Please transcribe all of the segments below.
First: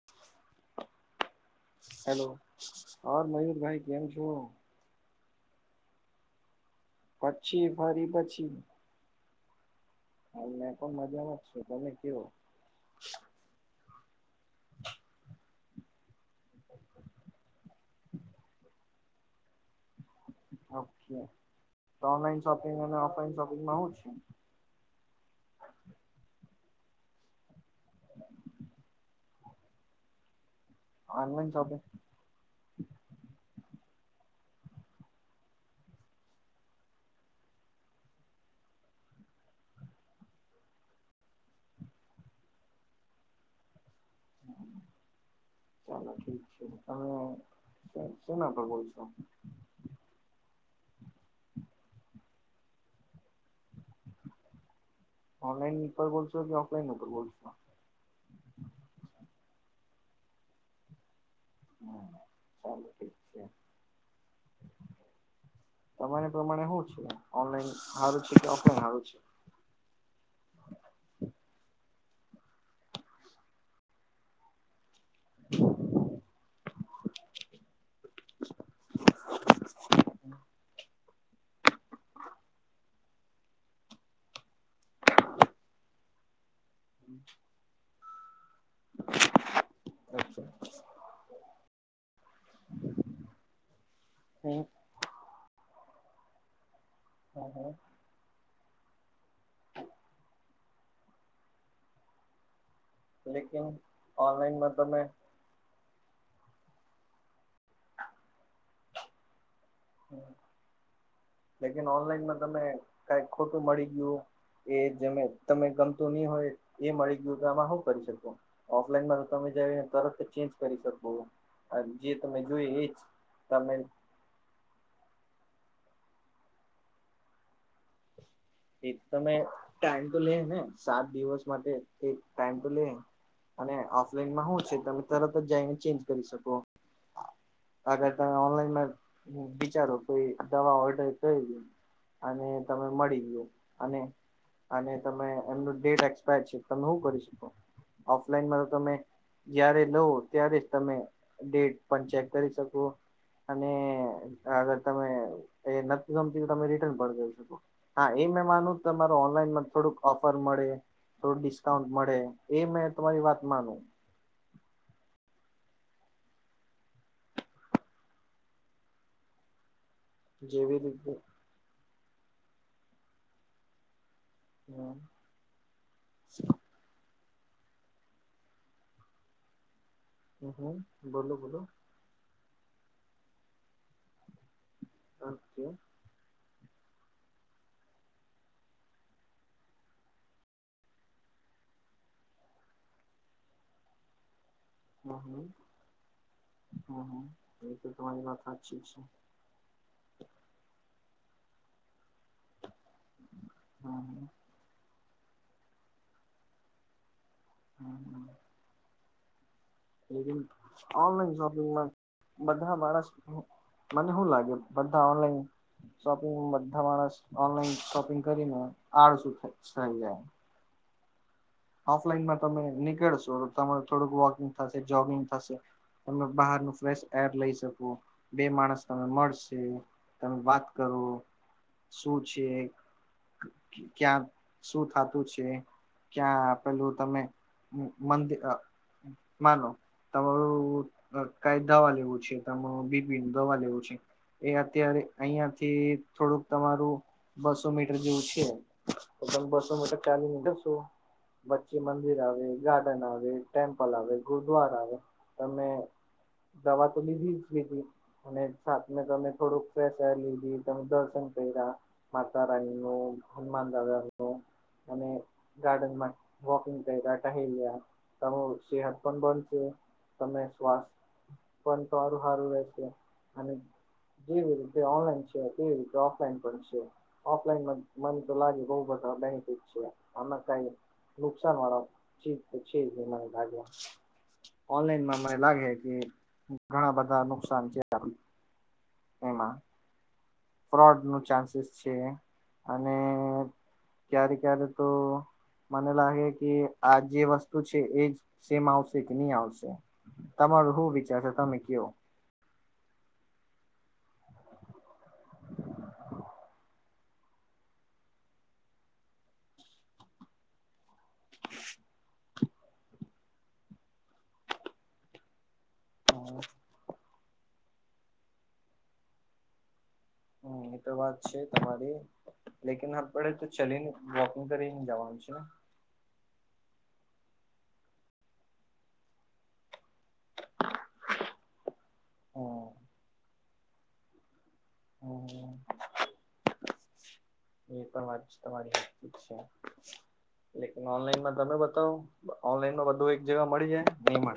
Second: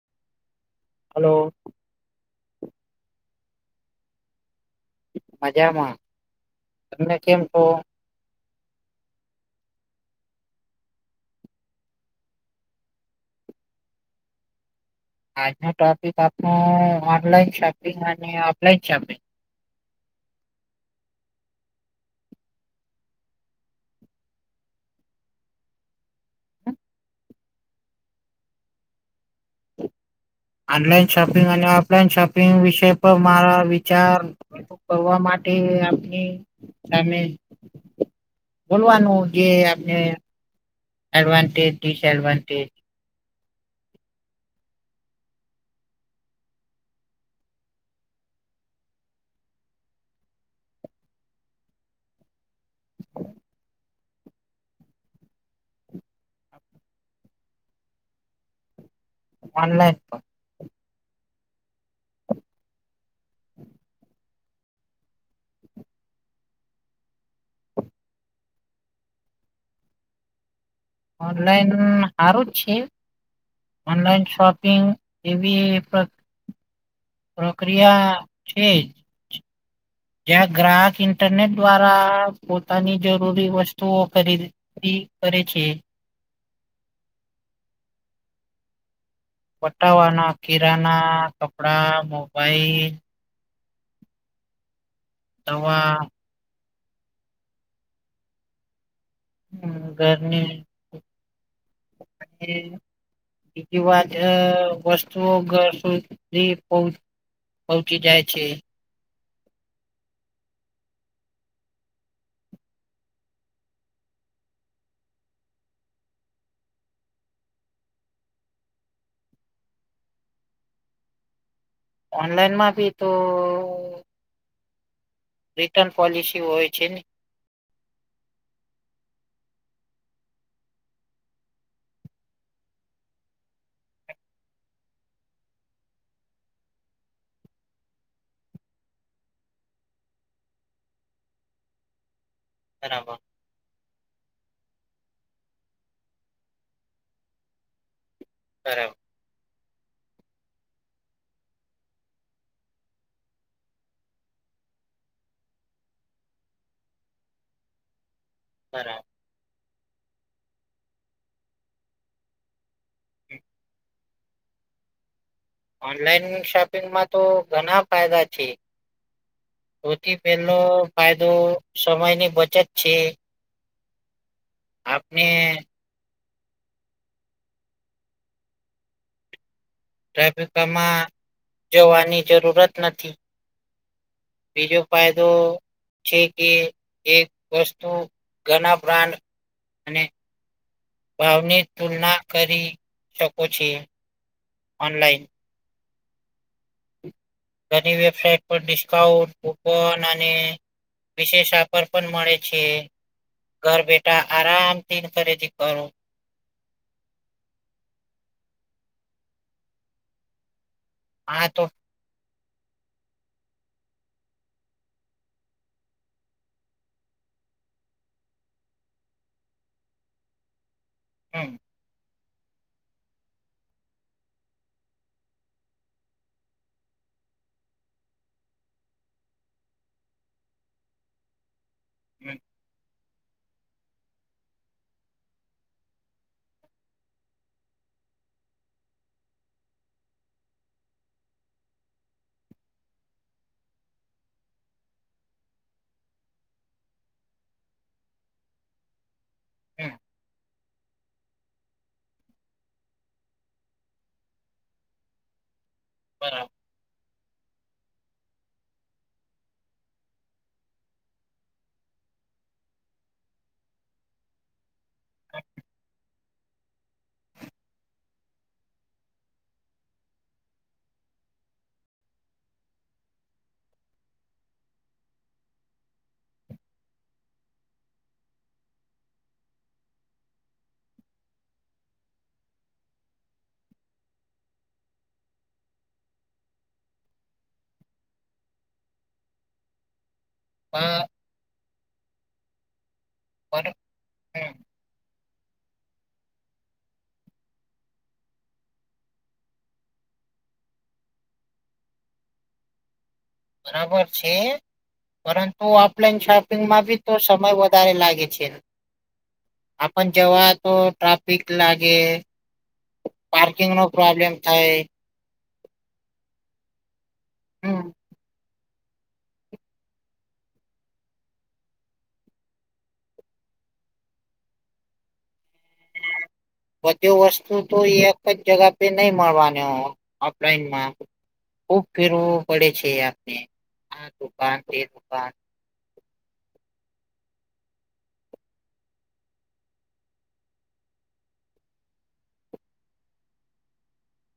[inaudible] હાલો. Hello ઓર મયુરભાઈ કેમ છો? મજામાં. તમને કેમ છો પછી ફરી પછી હાલ મે પણ મજામાં જ છે તમે કેવો? આજનો ટોપિક આપણ ઓનલાઈન શોપિંગ અને ઓફલાઈન શોપિંગ ઓકે તો ઓનલાઈન શોપિંગ અને ઓફલાઈન શોપિંગમાં હુ છે? ઓનલાઈન શોપિંગ અને ઓફલાઈન શોપિંગ વિશે તો મારા વિચાર [unintelligible] કરવા માટે આપને સામે બોલવાનું જે આપને એડવાન્ટેજ ડિસએડવાન્ટેજ ચાલો ઠીક છે. તમે શે શેના પર બોલશો? ઓનલાઈન ઉપર બોલશો કે ઓફલાઈન ઉપર બોલશો? ઓનલાઈ ઉપર. ચાલો ઠીક છે [inaudible] તમારે પ્રમાણે હું છે? ઓનલાઈન હારું છે કે ઓફલાઈન હારું છે? ઓનલાઈન હારું જ છે. ઓનલાઈન શોપિંગ એવી પ્ર પ્રક્રિયા છે જ. [inaudible] જ્યાં ગ્રાહક ઇન્ટરનેટ દ્વારા પોતાની જરૂરી વસ્તુઓ ખરીદી કરે છે. હમ્મ. [unintelligible] ઓકે. કિરાના, કપડા, મોબાઈલ હમ્મ. દવા હમ્મ-હમ્મ. હમ્મ. ઘરની [unintelligible] લેકિન ઓનલાઈનમાં [unintelligible] તમે વસ્તુઓ [unintelligible] ધી પહોંચ પહોંચી જાય છે. [inaudible] લેકિન ઓનલાઈનમાં તમે કાંઈક ખોટું મળી ગયું એ જેમે તમે ગમતું નહીં હોય એ મળી ગયું તો હેમાં હું કરી શકો? ઓફલાઈનમાં તો તમે જઈને તરત ચેન્જ કરી શકો. આ જે તમે ઓનલાઈન જોય માં એજ બી તો તમે રિટર્ન પોલિસી હોય છે ને. એ તમે ટાઈમ તો લે હે ને સાત દિવસ માટે. એક ટાઈમ તો લે હે. અને ઓફલાઈનમાં હું છે તમે તરત જ જઈને ચેન્જ કરી શકો. અગર તમે ઓનલાઈનમાં બિચારો કે દવા ઓર્ડર કરી થઈ ગઈ. અને તમે બરાબર મળી ગયો. અને-અને તમે એમનું ડેટ એક્સપાયર છે. તમે હુ કરી શકો? ઓફલાઈનમાં તો તમે બરાબર જયારે લેવો ત્યારે જ તમે ડેટ પણ ચેક કરી શકો. અને અગર તમે એ નથી ગમતી તો તમે રિટર્ન પર કરી શકો. ઈ મેં માનુંક બરાબર તમારો ઓન ઓનલાઈનમાં થોડુંક ઓફર મળે, થોડુંક ડિસ્કાઉન્ટ મળે. એ મેં તમારી વાત માનું. ઓનલાઈન શોપિંગમાં તો ઘના ફાયદા છે. સૌથી પહેલો જેવી રીતે ફાયદો સમયની બચત છે. હમ આપને હમ ટ્રાફિકમાં બોલો બોલો જવાની જરૂરત નથી. બીજો ફાયદો ઓકે છે કે એક વસ્તુ ઘના બ્રાન્ડ અને ભાવની તુલના કરી શકો છે. ઓનલાઈન હમ્મ-હમ્મ-હમ્મ-હમ્મ. ઘણી વેબસાઇટ પર ડિસ્કાઉન્ટ, કુપન અને વિશેષ ઓફર પણ મળે છ. છે, ઘર હમ બેટા આરામથી ખરીદી કરો. હમ, હમ. ઓનલેઈન આ તો શાપિંગમાં. બધા માણ મને શું લાગે, બધા ઓનલાઈન શોપિંગ બધા માણસ ઓનલાઈન શોપિંગ કરીને, આડ શું થઈ જાય. હમ. ઓફલાઈનમાં તમે નીકળશો, તમારું થોડુંક વોકિંગ થશે જોગિંગ થશે. તમે બહાર ન ફ્રેશ એર લઈ શકો, બે માણસ તમે મળશે. તમે વાત કરો. શું હમ છે? ક્યાં શું થતું છે? ક્યાં પેલું તમે મંદિ માનો. તમારું કઈ દવા લેવું છે, તમારું બીપી નું દવા લેવું છે. એ અત્યારે અહિયાંથી થોડુંક તમારું બસો મીટર જેવું છે. તો બસો હમ ચાલીશ. બચ્ચી મંદિર આવે, ગાર્ડન આવે, ટેમ્પલ આવે, ગુરુદ્વાર આવે તમે બરાબર. દવા તો લીધી. અને સામે તમે થોડુંક ફસા લીધી, તમે દર્શન કર્યા. માતારાણીનું, હનુમાન દાદા નું, અને ગાર્ડન વોકિંગ ક રાટ સેહત પણ બનશે. તમે શ્વાસ પણ સારું સારું રહેશે, અને જેવી રીતે ઓનલાઈન છે, હતીવી રીતે ઓફલાઈન પણ છે. ઓફલાઈન મને તો લાગે, બઉ બધા બેનિફિટ છે, આમાં કઈ નુકસાન વાળા છે, તો છે ભાગ્યા. ઓનલાઈનમાં મને લાગે કે ઘણા બધા નુકસાન છે. એમાં ફ્રોડ બ- નું ચાન્સીસ છે, અને પણ ક્યારે ક્યારે તો. મને લાગે કે, આ જે વસ્તુ છે એજ સેમ આવશે કે નહી આવશે. તમારો શું વિચાર છે? તમે કયો. બરાબર છે. પરંતુ ઓફલાઈન શોપિંગમાં બી તો સમય વધારે લાગે છે. આપણ જેવા. તો ટ્રાફિક લાગે, પાર્કિંગ નો પ્રોબ્લેમ થાય. હા. હમ. હમ, એતો વાત છે તમારી. લેકન આપડે, તો ચલીને વોકિંગ કરીને જવાનું છે ને. બધી વસ્તુ તો એક જગા પે નઈ મળવાની. ઓફલાઈનમાં ખુબ ફેરવો હમ પડે છે, આપને હ. ક [unintelligible] હમ એ પણ વાત છે, તમારી છે. [unintelligible] ઓનલાઈનમાં તમે બતાવો, ઓનલાઈનમાં બધું એક જગા મળી જાય નહી.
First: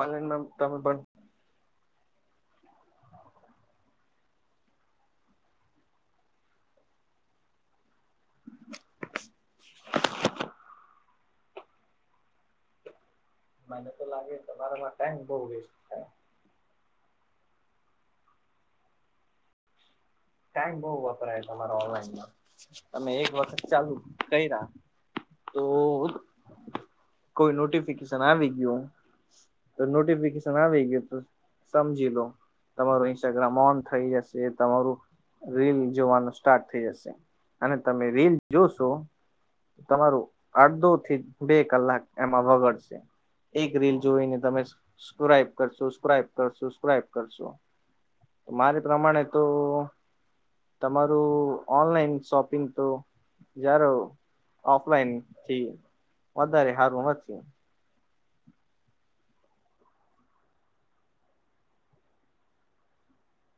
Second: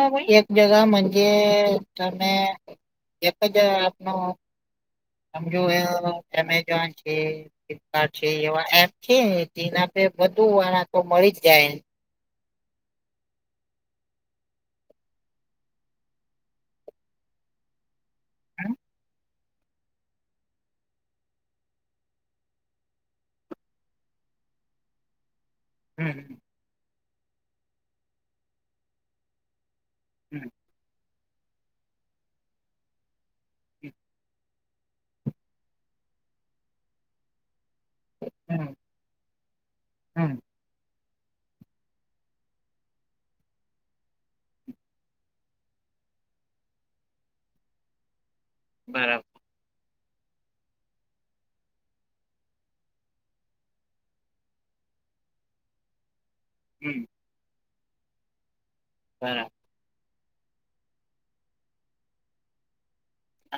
ઓનલાઈનમાં એક તમે પણ જગાજે, તમે એક જ આપનો. આ જો એ એમેઝોન છે. ફ્લિપકાર્ટ છે એવા એપ છે ને તેના પે બધું વાળા તો મળી જ જાય. મને તો લાગે તમારામાં ટાઈમ બઉ વેસ્ટ. હમ. ટાઈમ બઉ વપરાય તમારા ઓનલાઈનમાં, તમે એક વખત ચાલુ કયારા. તો હમ કોઈ નોટિફિકેશન આવી ગયું. તો હમ નોટિફિકેશન આવેગ તો. સમજી લો તમારું ઇન્સ્ટાગ્રામ ઓન થઈ જશે તમારું રીલ જોવાનું સ્ટાર્ટ થઈ જશે. અને તમે રીલ હમ જોશો, તમારું હમ અડધો થી બે કલાક એમાં વગડશે. એક રીલ જોઈને તમેક્રાઈબ કરશો સ્ક્રાઈબ કરશોક્રબ કરશો. મારે પ્રમાણે બરાબર તો તમારું ઓનલાઈન શોપિંગ તો જારો ઓફલાઈન થી વધારે હમ હારવું. હમ.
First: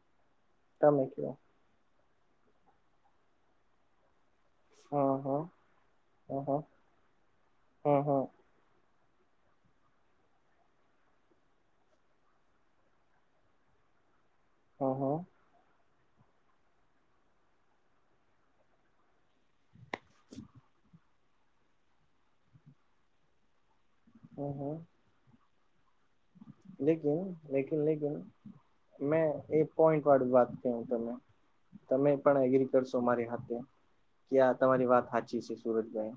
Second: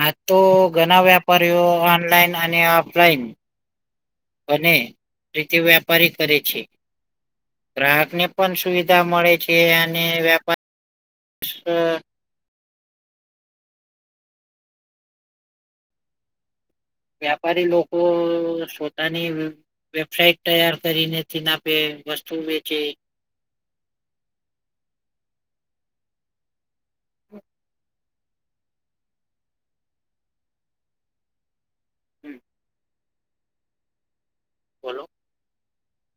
આજ તો તમે ઘણા કયો વ્યાપારીઓ ઓનલાઈન અને ઓફલાઈન. અને હા હા રીતિ વ્યાપારી કરે હા છે, હા હા ગ્રાહકને હા પણ સુવિધા મળે છે અને વ્યાપાર હ હા. હા વ્યાપારી લોકો પોતાની વેબસાાઈટ તૈયાર કરીને ના બે વસ્તુ વેચે. ઓહ. લકન લકન લકન. મેં એક પોઈન્ટ વાળ વાત ક હ તમે. તમે પણ એગ્રી કરશો મારી હાથે, કે આ તમારી બોલો વાત હા સુરજભાઈ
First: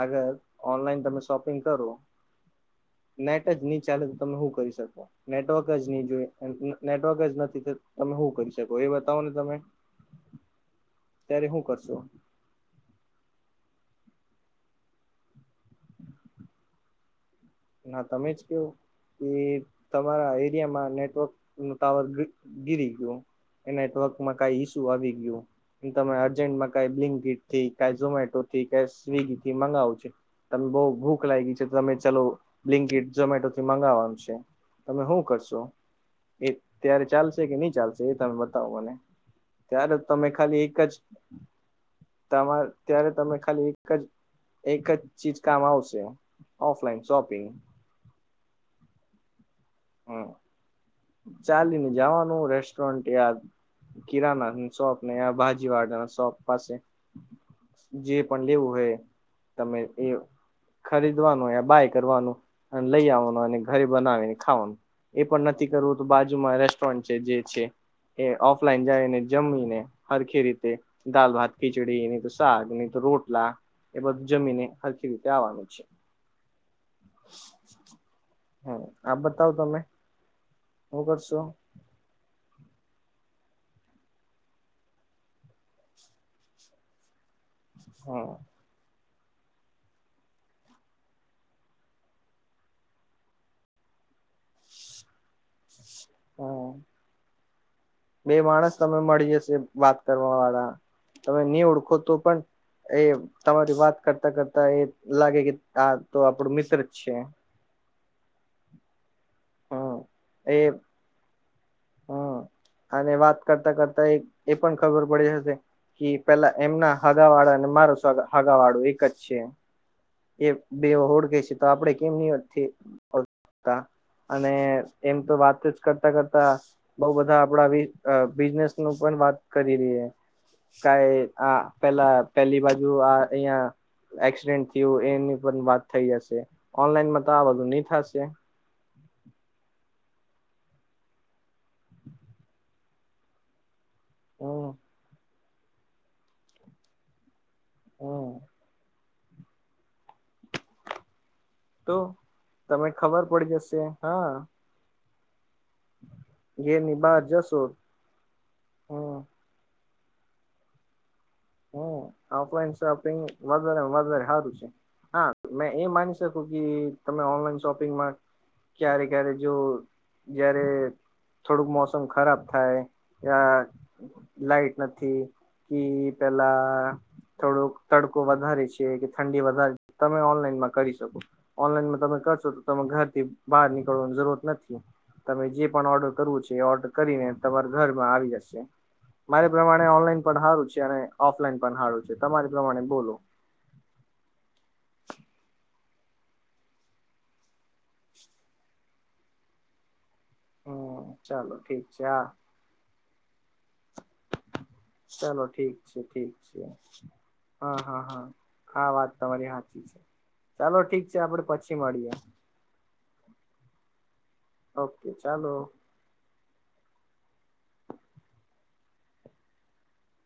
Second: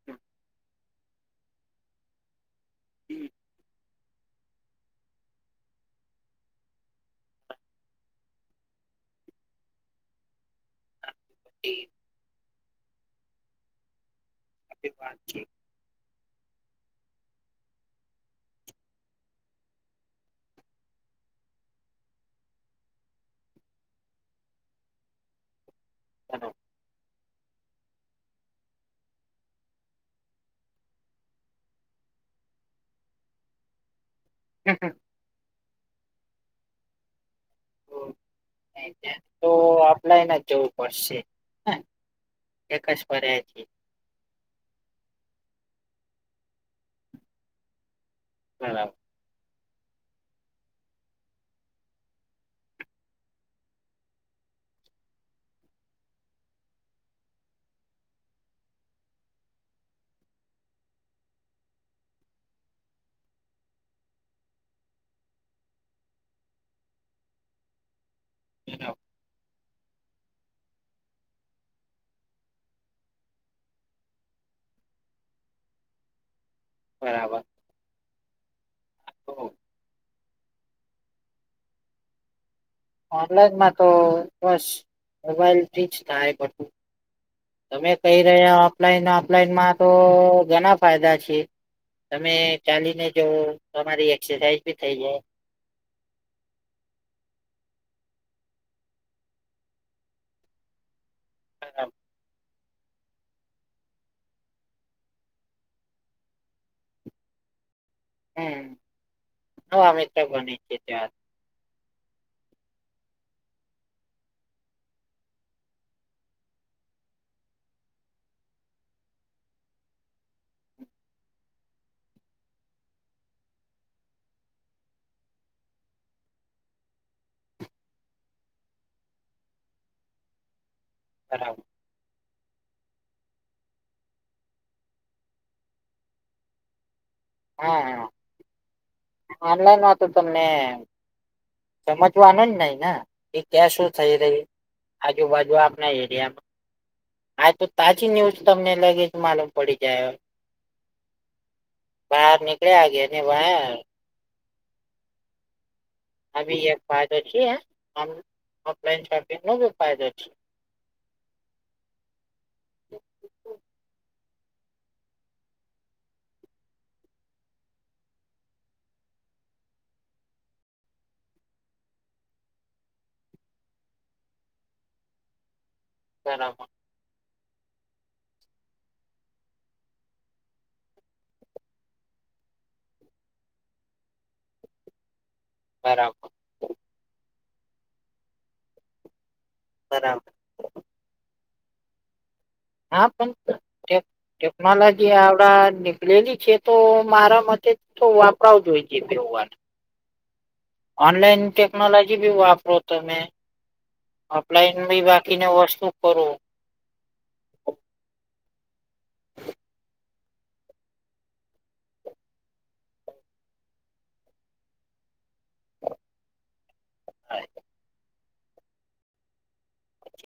આગર ઓનલાઈન તમે શોપિંગ કરો. નેટ જ નહી ચાલે તો તમે શું કરી શકો. નેટવર્ક જ નહી જોય નેટવર્ક જ નથી તો તમે શું કરી શકો એ બતાવો ને તમે. ત્યારે હું કરશો? વાત છે. ના તમે જ કેવ. એ તમારા એરિયામાં નેટવર્ક ન ટાવર ગીરી ગયું. નેટવર્કમાં ક ઈસુ આવી ગયું, અર્જેન્ટના જ ક થી કઈ ઝોમેટો થી ક સ્વિગી થી મંગાવો છ તને બહ ભૂખ લાગી છે તમે ચલો. બ્લિંકીડ ઝોમેટોથી મંગાવવાનું છે, તમે શું કરશો? એ ત્યારે ચાલશે કે નહી ચાલશે એ તમે મને છે તો ત્યારે તમે ઓફલાઈન ખાલી જવું એક જ પડશે તમા એક જ ત્યારે તમે પર્યાય છે ખાલી એક જ એક જ ચીજ કામ આવશે, ઓફલાઈન શોપિંગ. હા. [inaudible] ચાલી ને જવાનું રેસ્ટોરન્ટ યયાદ કિરાના શોપ ને બાજીવાડા ના શોપ પાસે. જે પણ લેવું હોય તમે, એ ખરીદવાનું બાય કરવાનું, અને લઈ આવવાનું અને ઘરે બનાવીને. ખાવાનું એ પણ નથી કરવું તો બાજુમાં રેસ્ટોરન્ટ છે જે છે. એ ઓફલાઈન જાય ને જમી ને હરખી રીતે દાાલ ભાત ખિચડી નહી તો શાક નહી તો રોટલા એ બધું જમીને હરકી રીતે આવવાનું છે. [inaudible] હમ આપ બતાવ તમે હું કરશો ઓનલાઈનમાં તો બસ મોબાઈલ ફીચ થાય બધું તમે કઈ હા રહ્યા ઓફલાઈન ઓફલાઈનમાં તો ઘણા ફાયદા છે. તમે ચાલીને જઓ તમારી એક્સરસાઇઝ ભી થઈ જાય હા બે માણસ તમે મળી જશે વાત કરવા વાળા તમે નહી ઓળખો બરાબર તો પણ એ તમારી વાત કરતા કરતા એ લાગે કે આ તો આપડું મિત્ર જ છે હમ ન આ હમ મિત્ર બને એ છ ત્યાં હમ અને વાત કરતા કરતા એ પણ ખબર પડી હશે કે પેલા એમના હગા વાળા અને મારું હગા વાળું એક જ છે. એ બે ઓળખે છે તો આપડે કેમ નહિં [unintelligible] અને એમ તો વાત જ કરતા કરતા બઉ બધા આપડા બિઝનેસ નું પણ વાત કરી રહી કઈ આ બરાબર પેલા પેલી બાજુ આ અહિયાં એક્સિડેન્ટ થયું એની પણ વાત થઈ જશે ઓનલાઈન માં તો આ બધું ની થાશે ઓનલાઈન માં તો તમને સમજવાનું જ નહી ને ક્યા થઈ રહી હમ આજુબાજુ આપના એરિયામાં હા તો તાજી હમ ન્યૂઝ તમને લગે જ માલુમ પડી જાય તો બહાર તમે નીકળ્યા ગયા ને ખબર પડી બાર જશે હા આ ભી એક ઘેરની ફાયદો બહાર છીએ જશો હમ ઓનલાઇન હમ શોપિંગ ન ભી ફાયદો છે. હ ઓફલાઈન શોપિંગ વધારે વધારે સારું છે. હા મેં એ માની શકું કે તમે ઓનલાઈન શોપિંગમાં ક્યારે ક્યારે જો જ્યારે થોડુંક મોસમ ખરાબ થાય લાઈટ નથી પહેલા બરાબર થોડોક તડકો વધારે છે કે ઠંડી વધારે છે તમે ઓનલાઈનમાં કરી શકો ઓનલાઈનમાં તમે કરશો તો ઘર થી બહાર નીકળવાની જરૂરત નથી તમે જે પણ ઓર્ડર બરાબર કરવું છે ઓર્ડર કરીને તમારા ઘરમાં આવી જશે મારે પ્રમાણે બરાબર ઓનલાઈન પણ હારું છે અને ઓફલાઈન પણ હારું છે તમારી પ્રમાણે બોલો ટેક્નોલોજી આવડા લેલી છે તો મારા મથે તો વાપરાવ જો હોઈ છે બેવ વાર હમ ઓનલાઇન ચાલો ઠીક છે ટેકનોલોજી હા ભી વાપરો હતો તમે ઓફલાઈન ભી બાકીને વસ્તુ કરું અરછા હા હા હા આ વાત તમારી સાચી છે. ચાલો ઠીક છે આપડે પછી મળીએ ઓકે ચાલો હા